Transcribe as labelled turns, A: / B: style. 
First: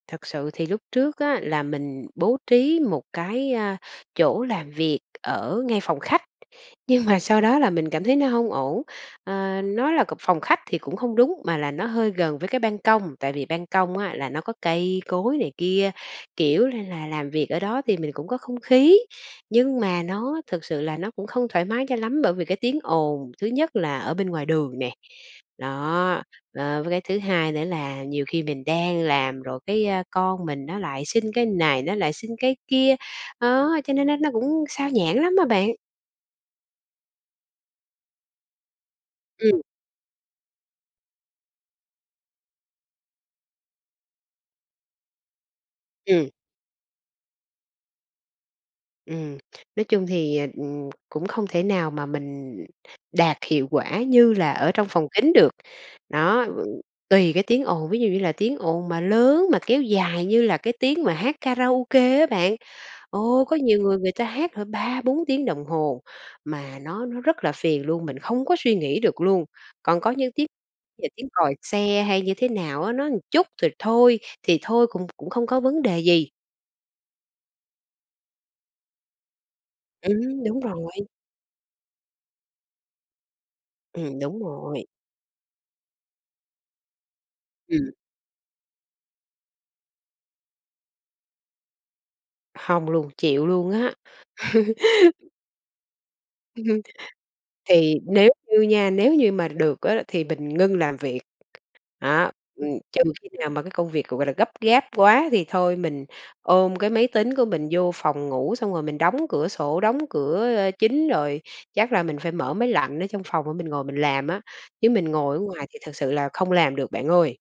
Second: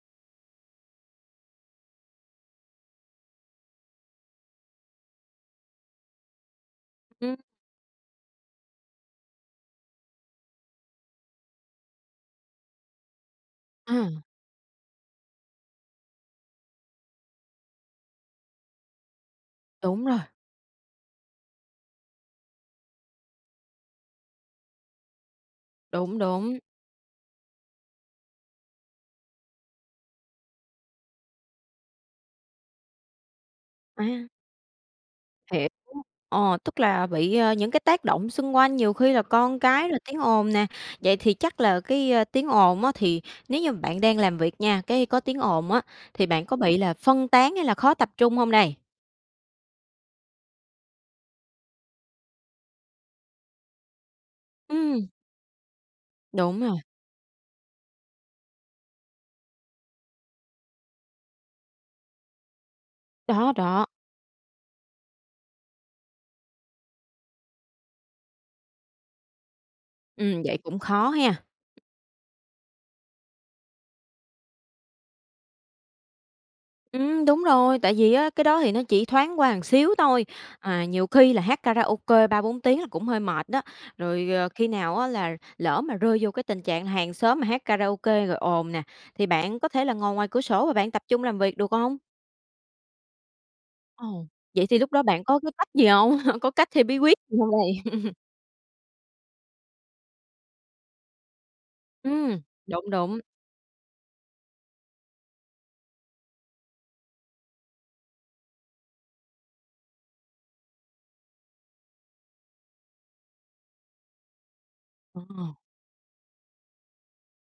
A: Thật sự thì lúc trước á là mình bố trí một cái, à, chỗ làm việc ở ngay phòng khách, nhưng mà
B: Ừm.
A: sau đó là mình cảm thấy nó hông ổn. Ờ, nói là c phòng khách thì cũng không đúng, mà là nó hơi gần với cái ban công, tại vì ban công á
B: À.
A: là nó có cây cối này kia, kiểu là, là làm việc ở đó thì mình cũng có không khí. Nhưng mà
B: Đúng rồi.
A: nó thực sự là nó cũng không thoải mái cho lắm bởi vì cái tiếng ồn, thứ nhất là ở bên ngoài đường nè,
B: Đúng,
A: đó,
B: đúng.
A: ờ, với cái thứ hai nữa là nhiều khi mình đang làm rồi cái, ơ, con mình nó lại xin cái này, nó lại xin cái kia, đó, cho nên nó
B: À.
A: nó cũng xao nhãng lắm á
B: Hiểu,
A: bạn.
B: ờ, tức là bị, ờ, những cái tác động xung quanh nhiều khi là con
A: Ừm.
B: cái rồi tiếng ồn nè. Vậy thì chắc là cái, ơ, tiếng ồn á thì nếu như mà bạn đang làm việc nha, cái có tiếng ồn á, thì
A: Ừm.
B: bạn có bị là phân tán hay là khó tập trung hông đây?
A: Ừm, nói chung thì, ờ, ừm, cũng không thể nào mà mình đạt hiệu quả như là ở trong
B: Ừm.
A: phòng kín được. Đó,
B: Đúng
A: v
B: rồi.
A: tùy cái tiếng ồn, ví dụ như là tiếng ồn mà lớn mà kéo dài như là cái tiếng mà hát karaoke á bạn, ồ,
B: Đó,
A: có nhiều
B: đó.
A: người người ta hát hả 3-4 tiếng đồng hồ, mà nó nó rất là phiền luôn, mình không có suy nghĩ được luôn. Còn có những
B: Ừm,
A: tiếng
B: vậy cũng
A: là
B: khó
A: tiếng
B: ha.
A: còi xe hay như thế nào á, nó một chút rồi thôi thì thôi cũng cũng không có vấn đề gì.
B: Ừm, đúng rồi. Tại vì á, cái đó thì nó chỉ thoáng qua một xíu thôi,
A: Ừm, đúng
B: à,
A: rồi.
B: nhiều khi là hát karaoke 3-4 tiếng là cũng hơi mệt đó.
A: Ừm,
B: Rồi,
A: đúng
B: ờ, khi
A: rồi.
B: nào á là lỡ mà rơi vô cái tình trạng hàng xóm mà hát
A: Ừm.
B: karaoke rồi ồn nè, thì bạn có thể là ngồi ngoài cửa sổ và bạn tập trung làm việc được hông?
A: Hông luôn, chịu luôn á.
B: Ồ, vậy thì lúc đó bạn có cái cách gì hông? Có cách theo bí quyết gì hông đây?
A: Thì nếu như nha, nếu như mà được á thì mình ngưng làm việc. À,
B: Ừm,
A: ừm,
B: đúng,
A: trừ
B: đúng.
A: khi nào mà cái công việc, gọi là, gấp gáp quá thì thôi mình ôm cái máy tính của mình vô phòng ngủ xong rồi mình đóng cửa sổ, đóng cửa, ơ, chính rồi, chắc là mình phải mở máy lạnh ở trong phòng để mình ngồi mình làm á, chứ mình ngồi ở
B: Ờ.
A: ngoài thì thực sự là không làm được bạn ơi.